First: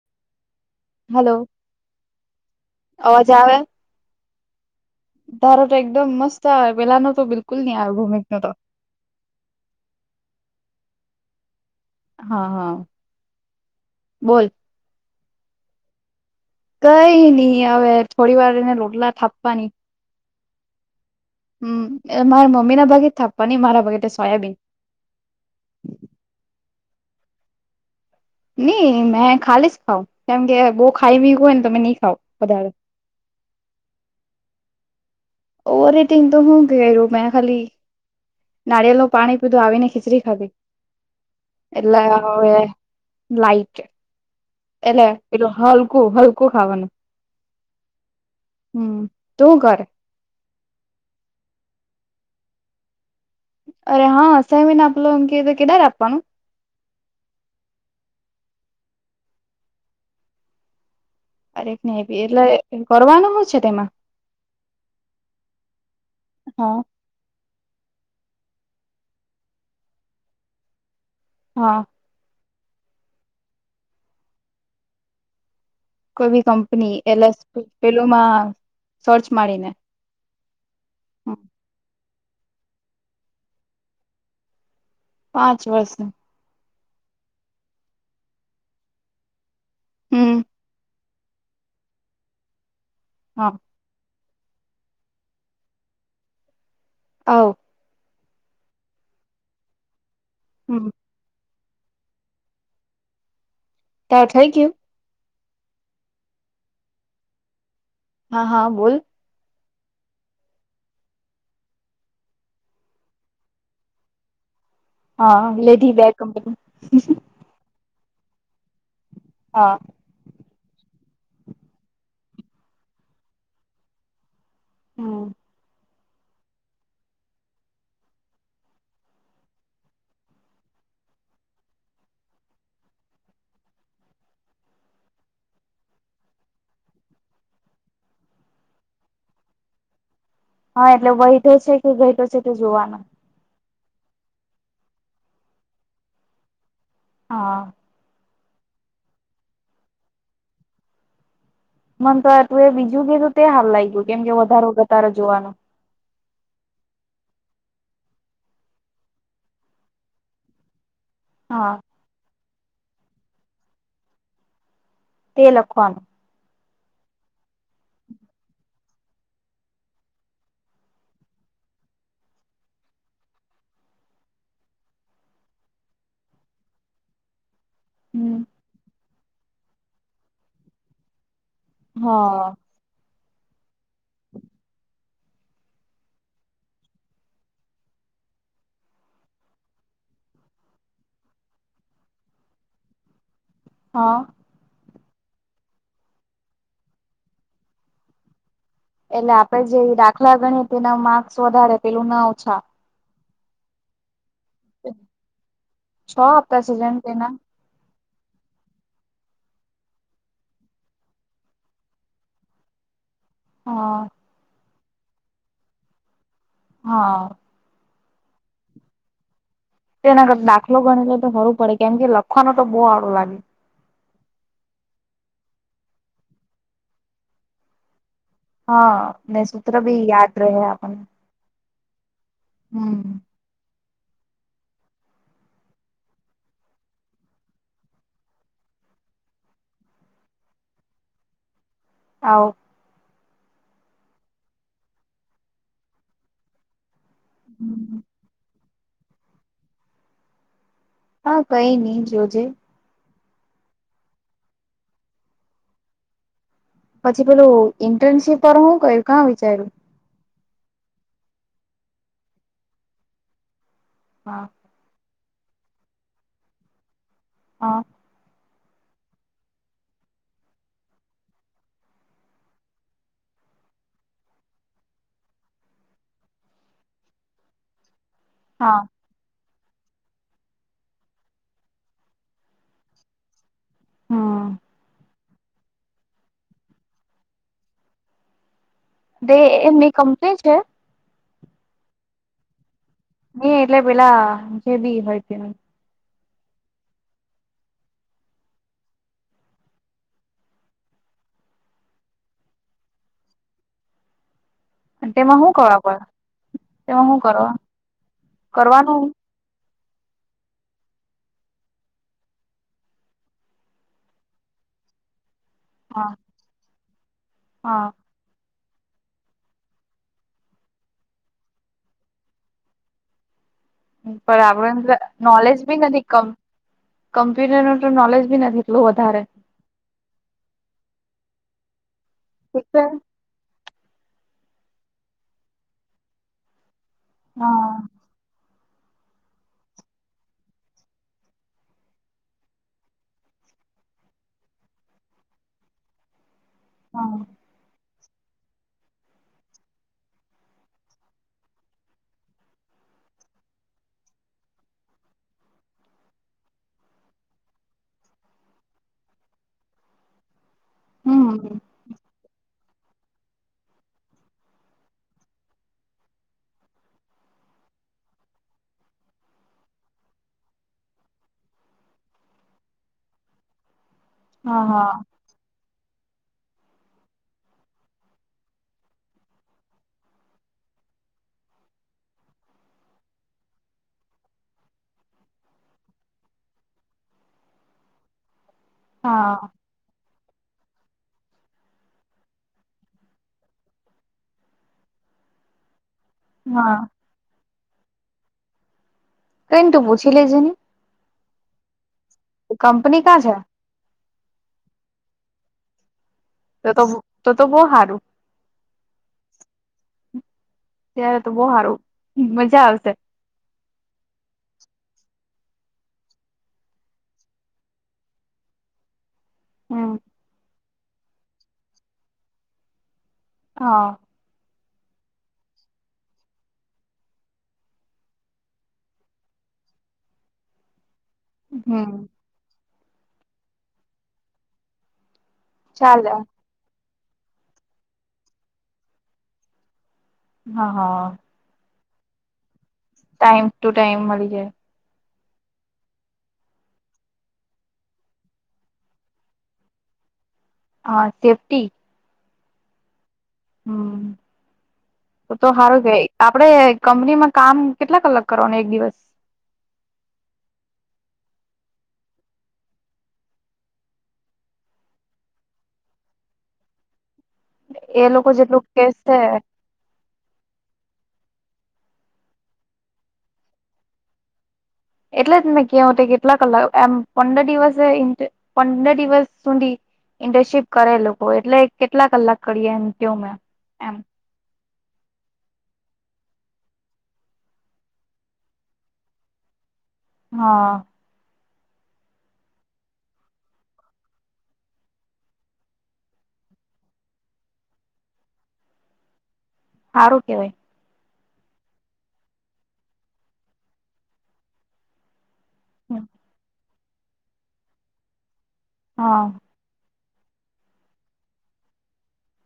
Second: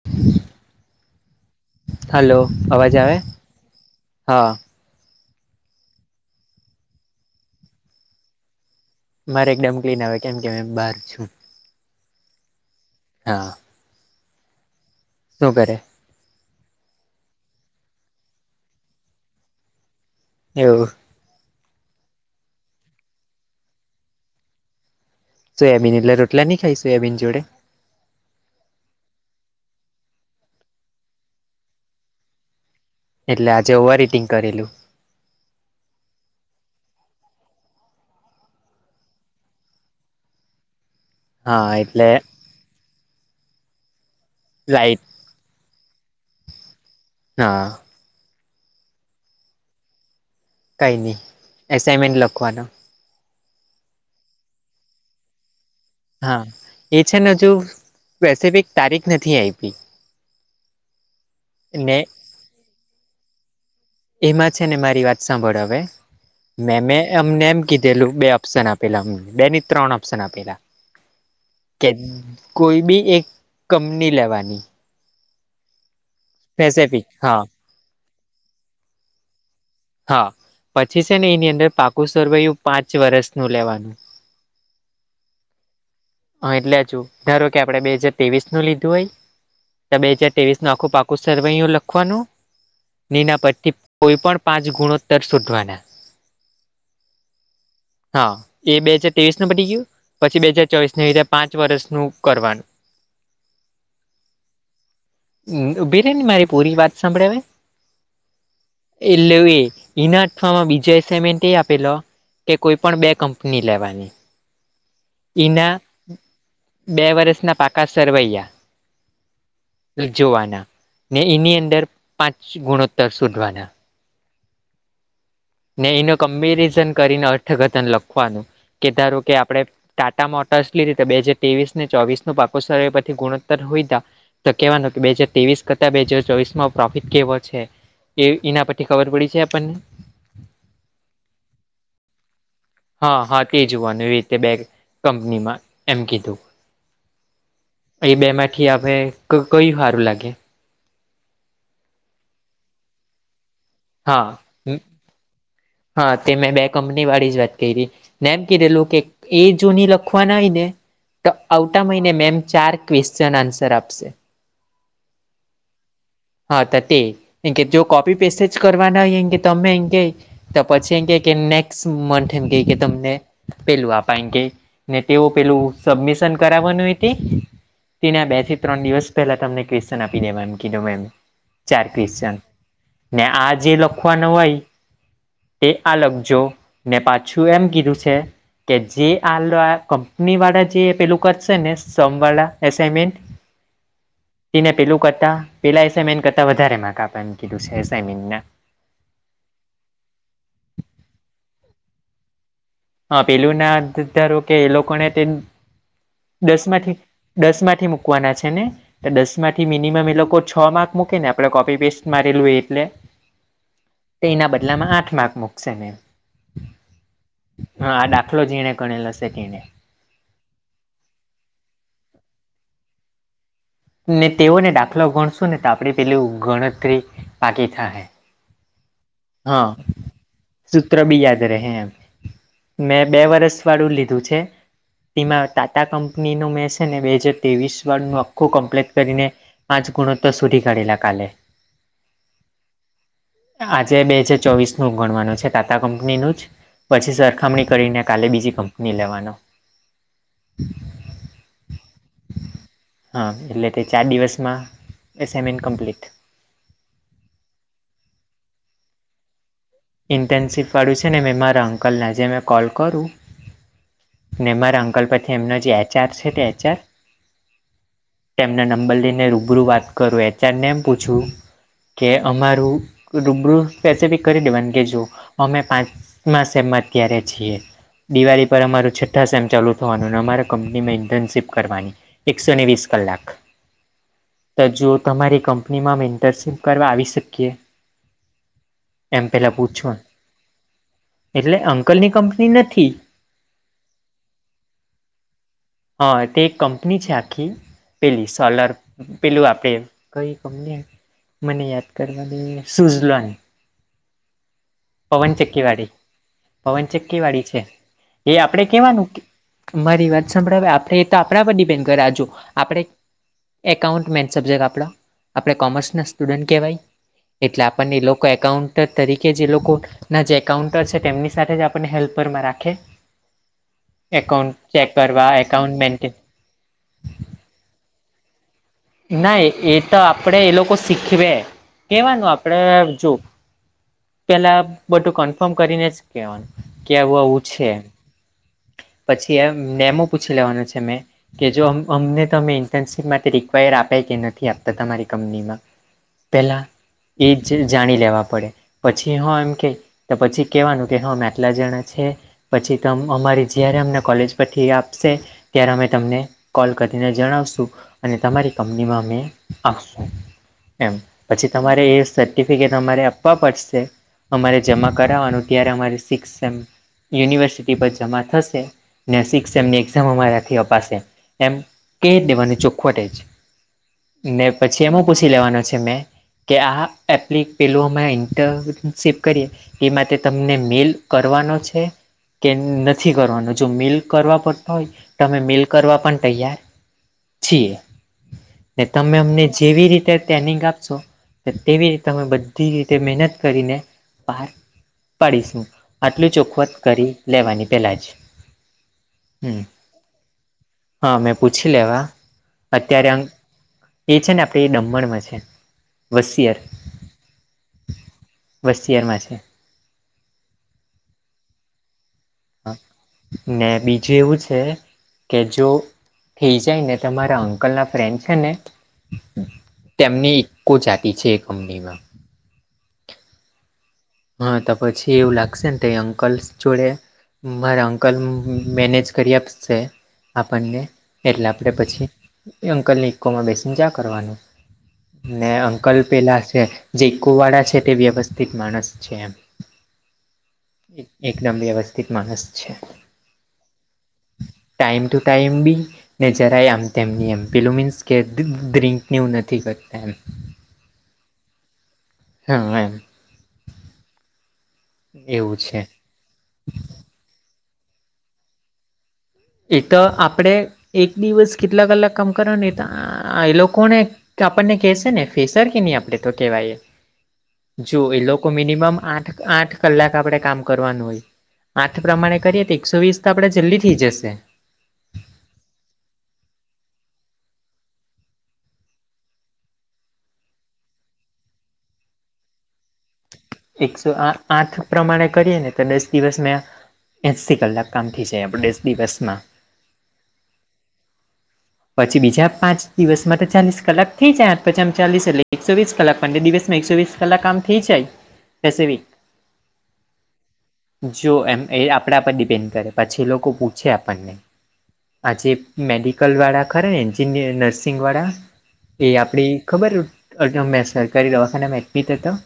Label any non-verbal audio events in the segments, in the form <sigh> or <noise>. <inaudible> હાલો hello અવાજ આવે હા તારો તો એકદમ મસ્ત આવે પેલા નો તો બિલકુલ ની આવે ભુમીક નો તો મારે એક દમ કિલીન આવે કેમ કે મેં બાર છું હા હા હા બોલ શું કરે કઈ ની અવે થોડી વાર રેયને લોટલા થાપવાની એવું હમ એ મારા મમ્મી ના ભાગે જ થાપવાની મારા ભાગે સોયાબીન સોયાબીન એટલે રોટલા ની ખાય સોયાબીન જોડે ની મે ખાલી જ ખાવ કેમ કે બો ખાઈ બી હોય ને તો તમે ની ખાવ વધારે એટલે આજે ઓવર ઇટિંગ કરેલું ઓવર ઈટિંગ તો હું મેં ખાલી નારિયેલ નું પાણી પીધું આવીને ખીચડી ખાધી એટલે અને લાઈટ લાઈટ એટલે એલું હલકું હલકું ખાવાનું હા હમ તું હુકરે કંઈ ની એસાઈમેન્ટ લખવાનો અરે હા <unintelligible> અને આપલો એમ કેયએ તો કેદાર આપવાનું હા એ છે ને હજુ સ્પેસિફિક તારીખ નથી આયપી <inaudible> તારીક ની આયપી એટલે કરવાનું હૂ છે તેમાં એમાં છે ને મારી વાત સાંભળ હવે હા. મેમે એમને એમ કીધેલું બે ઓપ્શન આપેલા અમને બેની ત્રણ ઓપ્શન આપેલા હા કે કોઈ બી એક કંપની લેવાની કોઈ બી કંપની સ્પેસિફિક એટલે હા પેલુંમાં સર્ચ મારી ને હા પછી છે ને એની અંદર પાકુ <unintelligible> પાંચ વર્ષનું લેવાનું પાંચ વર્ષ નુ હા એટલે જો ધારો કે આપણેે બે હાજર ત્રેવીસ નું લીધું હોય તો બે હાજર હમ ત્રેવીસ નું આખું પા સરવૈયો લખવાનું ને એના હા પરથી કોઈ પન પાંચ ગુણોત્તર સોધવાના આવુ હા એ બે હાજર ત્રેવીસ નું પડી ગયું પછી બે હાજર હમ ચોવીસને રીતે પાંચ વર્ષનું કરવાનું <unintelligible> <unintelligible> હા હા બોલ <unintelligible> એ આપેલો કે કોઈ પણ બે કંપની લેવાની હા ના લેધી બે કંપની બે વરષના પાકા સરવૈયા હા જોવાના ને એની અંદર પાંચ ગુણોત્તર શોધવાના હમ. ને એનો કમ્પેરિઝન કરીને અર્થઘથન લખવાનું કે ધારો કે આપણે ટાટા મોટર્સ રીતે બે હાજર ત્રેવીસ ને ચોવીસ નું પાકો સરવૈયુ પરથી ગુણોત્તર હોયધા તો કેવાનું કે બે હાજર ત્રેવીસ કરતા બે હાજર ચોવીસમાં પ્રોફિટ કેવો છે. એ ઈના પરથી ખબર પડી છે, આપણને હ એટલે વયધો છે, કે ધયતો છે, તો જોવાનો હ હામ તે જોવાનું એવી રીતે બે કંપનીમાં એમ કીધું હ. એ બે માંથી આપણે ક કયું હારું લાગે મન તો તુંએ બીજું કીધું તે હાર લાયયું કેમ કે વધારો વધારો જોવાનો હ તે મેં બે કંપની વાળી જ વાત કયરી ને એમ કધેલું કે એ જો ની લખવા હોય ને ત હા આવતા મહિને મેમ ચાર ક્વેશ્ચન આન્સર આપશે તે લખવાનું હ ત તે એ કે જો કોપી પેસેજ કરવાના હોય એ કે તમે એમ કેય ત પછી એમ કેય કે નેક્મંથ એમ કેય તમને પેલું આપા એમ કેય ને તેઓ પેલું સબમિશન કરાવવાનું હોય તે તેના બે હમ થી ત્રણ દિવસ પહેલા તમને ક્વેચન આપી દેવા એમ કીધું મેમ ચાર ક્વેશ્ચન હા ને આ જે લખવાનો હોય તે આ લખજો ને પાછું એમ કીધું છે. કે જે આ <unintelligible> કંપની વાળા જે પેલું કરશે ને સોમ વાળા એસામેન્ટ <inaudible> હ. તેને પેલું કરતા પેલા એસાયમેન કરતા વધારે માક આપા એમ કીધું છે, એસાયમેનના એટલે આપડે જે દાખલા ગણીએ તેના માર્ક્સ વધારે પેલું ના ઓછા હ પેલું ના ધારો કે એ છ લોકોણે તે હપ્તા દસ છે માંથી જેમ તેના દસ માંથી મૂકવાના છે, ને ત દસ માંથી મિનિમમ એ લોકો છ માર્ક મૂકે ને આપડણે કોપી પેસ્ટ મારેલું હોય એટલે હ. તેના બદલામાં આઠ માર્ક મુકશે મેમ હ. હા આ દાખલો જીણે ગણેલો શે તેણે તેના ગર દાખલો ગણીલે તો હોરુ પડે, કેમ કે લખવાનો તો બહુ આડો લાગે. ને તેઓને દાખલો ગણશું ને તો આપડી પેલુ ગણતરી પાકી થાહે હ. હ સૂત્ર બી યાદ રેહે એમેં હમ બે વર્ષ વાળું લીધું છે. તીમાં ટાટા કંપનીનું મેં છે, ને બે હજાર ત્રેવીસ વાળનું આખું કમ્પ્લેટ કરીને પાંચ ગુણોતર સુધી કાઢેલા કાલે આવ આજે બે હજાર ચોવીસ નું ગણવાનું છે, ટાટા કંપનીનું જ પછી સરખામણી કરીને કાલે બીજી કંપની લેવાનો હ કઈ ની જોજે હ એટલે તે ચાર દિવસમાં એસાઇમેન્ટ કમ્પ્લીટ પછી પેલું ઇન્ટર્નશીપ પર હું ક્યું કા વિચાર્યું ઇન્ટર્નશીપવાળું છે, ને મેં મારા અંકલને આજે મેં કોલ કરું હા ને મારા અંકલ પરથી એમનો જે એચઆર છે, તે એચઆર હ. તેમના નંબર લઈને રૂબરૂ વાત કરું એચઆરને એમ પૂછું કે અમારું રૂબરૂ સ્પેસિફિક કરી દેવા કે જો અમે પાંચ્યારે છીએ દિવાળી પર હા અમાર છ થાસ એમ ચાલુ થવાનું અમારા કંપનીમાં ઇન્ટર્નશીપ કરવાની એકસો ને વીસ કલાક હમ તો જો તમારી કંપનીમાં ઇન્ટરનશીપ કરવા આવી શકીએ. એમ તે પેલા એમની પૂછવા કંપની છે એટલે અંકલની કંપની નથી. નહિ એટલે પેલા જે બી હોય તે હા તે એક કંપની છે આખી પેલી સોલર પેલું આપણે કઈ કંપની-' મને યાદ કરવાની સુઝલોન તેમાં હું પવનચક્કી કરવા વાડી પડે તેમાં પવનચક્કી હું વાડી કરવા છે એ આપડે કરવાનું કેવાનું મારી વાત સાંભળાવે આપણે એ તો આપણા વડી બેહેન ઘર આજુ આપડ એકાઉન્ટ્સ મેઇન સબજેક્ટ આપના આપણે કોમર્સ ના હા સ્ટુડન્ટ કહેવાય એટલે હા આપણને એકાઉન્ટર તરીકે જે લોકો ના જે એકાઉન્ટર છે તેમની સાથે જ આપણને હેલ્પરમાં રાખે <inaudible> પણ એકાઉન્ટ ચેક આપડે કરવા નોલેજ બી એકાઉન્ટ મેન્ટેન નથીમ કમ્પ્યુટર ન તો નોલેજ બી નથી. એટલું વધારે નહિ એ તો આપડે એ લોકો શીખવે કેવાનું આપડે ઠીક છે જો પેલા બધું કન્ફર્મ કરીને જ કેવાનું કે આવું આવું છે. હા પછી એ નેમો પૂછી લેવાનો છે મેં કે જો અમને તો અમે ઇન્ટર્નશીપ માટે રિક્વાયર આપે કે નથી આપતા તમારી કંપનીમાં પેલા હા ઈદ જે જાણી લેવા પડે પછી હં એમ ક તો પછી કહેવાનું કે હા મેટલા જણા છે. પછી તમ અમારી જ્યારે અમને કોલેજ પરછી આપશે ત્યારે અમે તમને કોલ કરીને જણાવશું અને તમારી કંપનીમાં અમે આપશું એમ પછી હમ તમારે એ ટ આપવા પડશે અમારે જમા કરનું તમાિક યુનિવર્સિટી પર જમા થશે સિક્ એમની એક્ઝામ અમારાથી અપાશે એમ કે દેવાનું ચોખવટે જ ને હા પછી હા એમ પૂછી લેવાનો છે મેં કે આ એપ્લ પેલું અમે ઇન્ટરનશેપ કરીએ એ માટે તમને મેલ કરવાનો છે કે નથી. નથી કરવાનો જો મેઇલ કરવા પડતો હોય તો અમે મેઇલ કરવા પણ તૈયાર છીએ ને તમે અમને હા જેવી રીતે ટ્રેનિંગ આપ તેવીતે તમે બધી રીતે મહેનત કરીને બાર પાડીશું આટલું ચોખવત હા કરી લેવાની પહેલા જ કંઈ હમ નહીં તુ પૂછી લેજે લે જ નને હા મેં પૂછી લેવા કંપની અત્યારે અ કાં છે એ છે ને આપડે એ દમણમાં છે વસિયત તો તો તો તો બહુ સારું બસ્તીયારમાં છે. ત્યારે તો બહુ સારું મજા આવશે ને બીજું એવું છે કે જો થઈ જાય ને તમારા અંકલના ફ્રેન્ડ છે ને હમ તેમની એકકો જાતિ છે એ કંપનીમાં હા હા તો પછી એવું લાગશે ને તે અંકલસ જોડે મારા અંકલ મેનેજ કરી આપશે આપણને એટલે આપણે હમ પછી અંકલને ઇકોમાં બેસીને જા કરવાનું ને અંકલ ચાલે પેલા છે જે ઈકુ વાળા છે તે વ્યવસ્થિત માણસ હા હા એકદમ વ્યવસ્થિત માણસ છે. ટાઈમ ટુ ટાઈમ મળી જાય ટાઈમ ટુ ટાઈમ બી જરાય આમ તેમમ કેું નથી કરતા એ હા સેફ્ટી હ લાઈન હમ્મ તો એવું છે સારું કેવાય આપડે કંપનીમાં કામ કેટલા કલાક કરવાનો એક દિવસ એ તો આપણેે એક દિવસ કેટલા કલાક કામ કર્યા ને તો આ એ લોકોને કે આપણને કેહેશે ને ફેસર કે નહી આપડે તો કેવાય જો એ લોકો મિનિમમ આઠ આઠ કલાક આપડે કામ કરવાનું હોય આઠ પ્રમાણે કરીએ તો એકસો વીસ તો આપણેે જલ્દી થથી જશે. એટલે જ મેં કહું કેટલા કલાક એમ પંદર દિવસે પંદર દિવસ સુધી ઇન્ટર્નશીપ કરે લોકો એટલે કેટલા કલાક કરીએ એમકે મેં એમ એકસો આ આઠ પ્રમાણે કરીએ ને તો દસ દિવસ મેં એંસીથી કલાક કામ થઈ જાય આપણે દસ દિવસમાં હા. પછી બીજા પાંચ દિવસમાં તો ચાલીસ કલાક થઈ જાય પછી આમ ચાલીસ એટલે એકસો વીસ કલાક પણ દિવસમાં એકસો વીસ કલાક કામ થઈ જાય પેસિફિક સારું કેવાય જો એમ એ આપણા પર ડિપેન્ડ કરે પછી એ લોકો પૂછે આપણને આજે મેડિકલ વાળા ખરા ને એન્જિનય નર્સિંગ વાળા એ હા આપડી ખબર અમે સરકારી દવાખાનામાં એડમિટ હતા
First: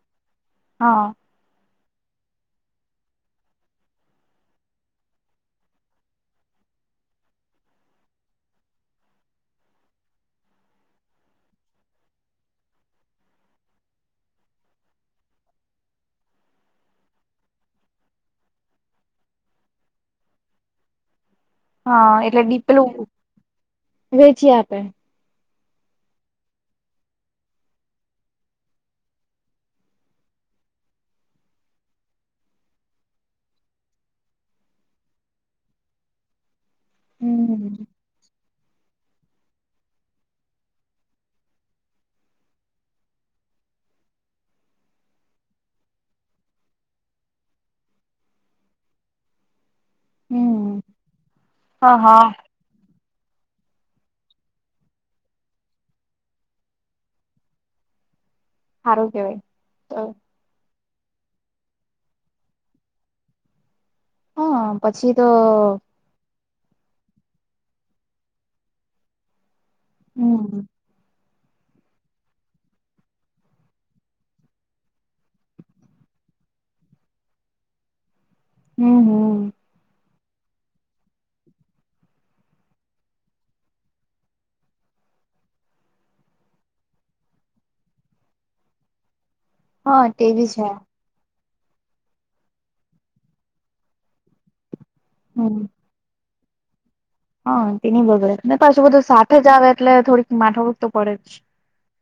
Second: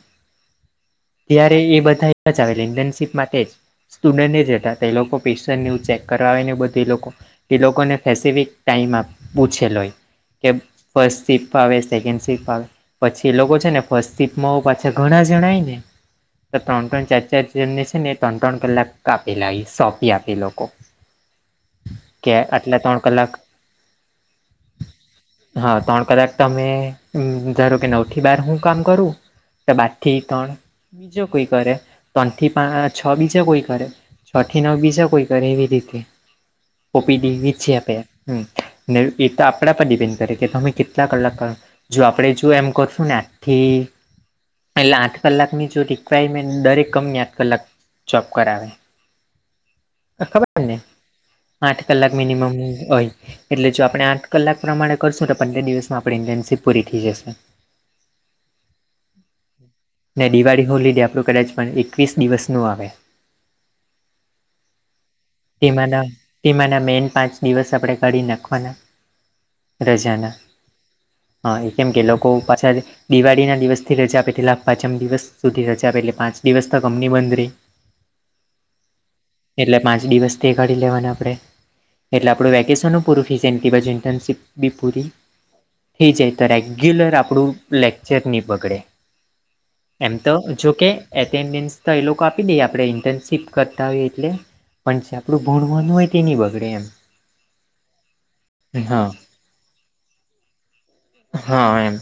હા. ત્યારે એ બધા જ આવે ઇન્ટર્નશીપ માટે જ સ્ટુડન્ટ ન જ હતા એ લોકો પેશન્ટ ને એવું ચેક કરવા આવે ને બધુ એ લોકો એ લોકોને પેસિફિક ટાઈમ આમ પૂછેલો હોય. એમ ફર્સ્ટ સીટ પાવે સેકન્ડ સીટ પાવે પછી એ લોકો છે ને ફસ્તિતમાં ઓ પાછા ઘણ જણા હે ને ત્રણ ત્રણ ચાર ચાર જણને છે ને એ ત્રણ ત્રણ કલાક આપી લા હે સોંપી આપી લોકો <inaudible> હા કે એટલે આટલા ડીપેલું ત્રણ કલાક વેચી આપે હા ત્રણ કલાક તમે ધારો કે નવ થી બાર હું કામ કરું તો બાર થી ત્રણ બીજો કોઈ કરે ત્રણથી પાચ છ બીજો કોઈ કરે છ થી નવ બીજા કોઈ કરે એવી રીતે ઓપીડી છે હમ આપે હમ્મ નેલ પીતો આપણા પર ડિપેન્ડ કરે કે તમે કેટલા કલાક કામ જો આપડે જો એમ કરશું ને આખી એટલે આઠ કલાકની જો રિક્વાયરમેન્ટ દરેક કંપની આઠ કલાક જોબ કરાવે તન ખબર ને હમ આઠ હા કલાક હા મિનિમમ હોય એટલે જો આપણે આઠ કલાક પ્રમાણે કરશું તો પંદર દિવસમાં આપણી ઇન્ટેન્શિપ પૂરી થઈ જશે હારુ કેવાય તો દિવાળી હોલીડે આપણું કદાચ પણ એકવીસ દિવસનું આવે હા પછી તો તેમાંના તેમાંના મેન પાંચ દિવસ આપણેે કરી નાખવાના રજાના હમ હા એ કેમ કે લોકો પાછા દિવાળીના દિવસથી રજા આપે એટલા પાંચમ દિવસ સુધી રજા આપે એટલે પાંચ દિવસ તો કંપની બંધ રહી <inaudible> હમ્મ હમ્મ. એટલે પાંચ દિવસ તે કાઢી લેવાના આપણે એટલે આપણું વેકેશનનું પૂરું ફીસ એ પછી ઇન્ટર્નશીપ બી પૂરી એ જાય તો રેગ્યુલર આપણું લેક્ચર નહીં બગડે. હા એમ તો તેવી છે જોકે એટેન્ડન્સ તો એ લોકો આપી દે આપણે ઇન્ટર્નશીપ કરતા હોયએ એટલે પણ જે આપણું હમ ભણવાનું હોય તે નઈ બગડે એમ. હા તેની બગડે પાછું હા બધું સાથે જ આવે એટલે થોડીક માથાકુટ તો પડે જ. હા એમ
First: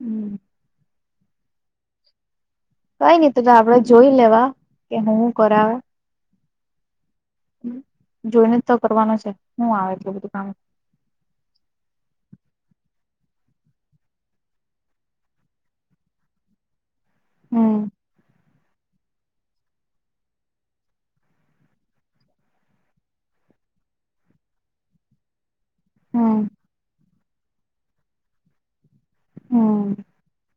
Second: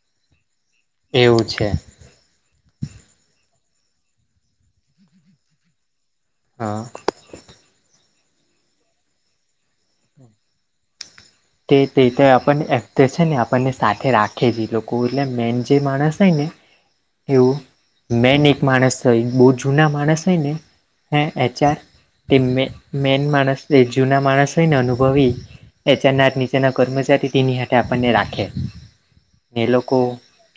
હમ એવું છે. કઈ નહ તો આપડે જોઈ લેવા કે હું કરાવ <inaudible> જોઈને જ તો કરવાનો છે, <unintelligible> આવે એટલ બધું કામ. તે તે તો આપણને એક્ટ છે, ને આપણને સાથે રાખે જ એ લોકો એટલે મેન જે માણસ હોય ને એવું હમ મેન એક માણસ <unintelligible> તો બહુ જૂના માણસ હોય ને હે એચઆર તે <unintelligible> મેન માણસ એ જૂના માણસ હોય ને અનુભવી નીચાના હમ નીચાના કર્મચારી તેની <unintelligible> આપણને રાખે ને હમ લોકો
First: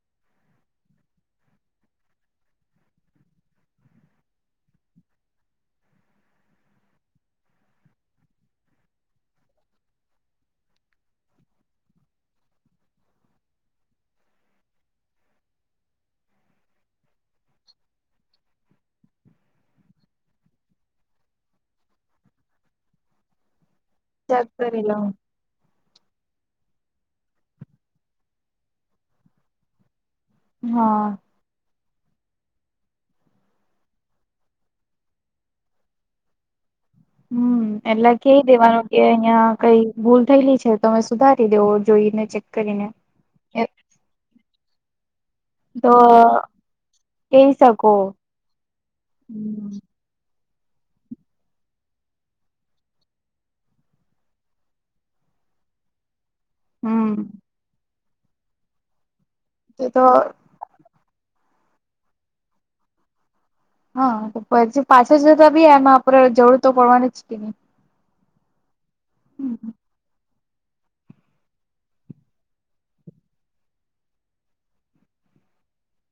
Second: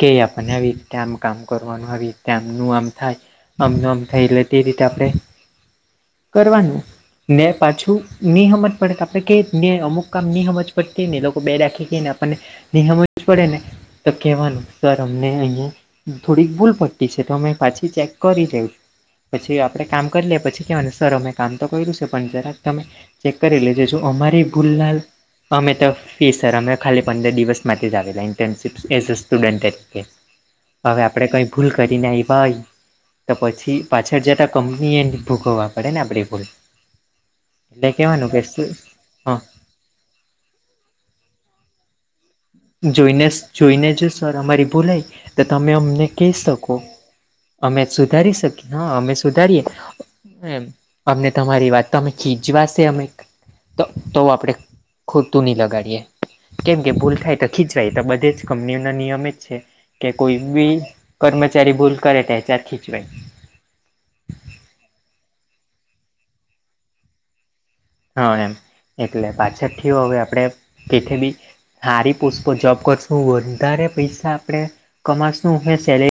કે આપણને આવી રીતે આમ કામ કરવાનું આવી રીતે આમનું આમ થાય. આમને આમ થઈ લે તે રીતે આપડે કરવાનું ને પાછું <unintelligible> જ પડે તો આપણે ક ને અમુક કામ નિહમ જ પડતી ને લોકો બે રાખી આપણને નિહમ જ પડે ને તો કેવાનું સર અમને અહિયાં થોડીક ભૂલ પટ્ટી છે, તો અમે પાછી ચેક કરી લેવ પછી આપણે કામ કરી લેએ પછી કહેવાય સર અમે કામ તો કર્યું છે, પણ જરાક તમે ચેક કરી લેજે <unintelligible> અમારી ચેક કરી લઉ ભૂલલાલ અમે તો ફી સર અમે ખાલી પંદર દિવસ માટેથી જ આવેલા ઇન્ટર્નશીપ એઝ અ સ્ટુડન્ટ તરીકે હવે હા આપડે કઈ ભૂલ કરી <unintelligible> તો પછી પાછળ જતા કંપની એ ભૂગવવા પડે ને <unintelligible> હમ એટલે એલા કહેવાનું ક કે દેવાનું કે હા અહિયાં કઈ ભૂલ થયેલી છે, તો તમે સુધારી દેવો જોઈને કરીને <unintelligible> જોઈને જો સર અમારી ભોલાય તો તમે અમને કહી શકો કહી અમે શકો સુધારી શકીએ હા અમે સુધારીએ <unintelligible> અમને તમારી વાત તો અમે ખીજવાશે અમે તો તો આપણે ખોટું નહીં લગાડીએ કેમ કે ભૂલ હમ થાય તો ખીચવાય તો બધ જ કંપનીઓ ના નિયમ તો તો કે કોઈ બી કર્મચારી ભૂલ કરે <unintelligible> હા તો પછી પાછા જતા બી એમાં આપણે જરૂર તો પડવાની જ કે નહી હા એમ એટલે પાછળ થી હવે આપણેે તે બી સારી પોસ્ટ પર જોબ કરશું વધારે પૈસા આપણે કમાશું હ સેલેરી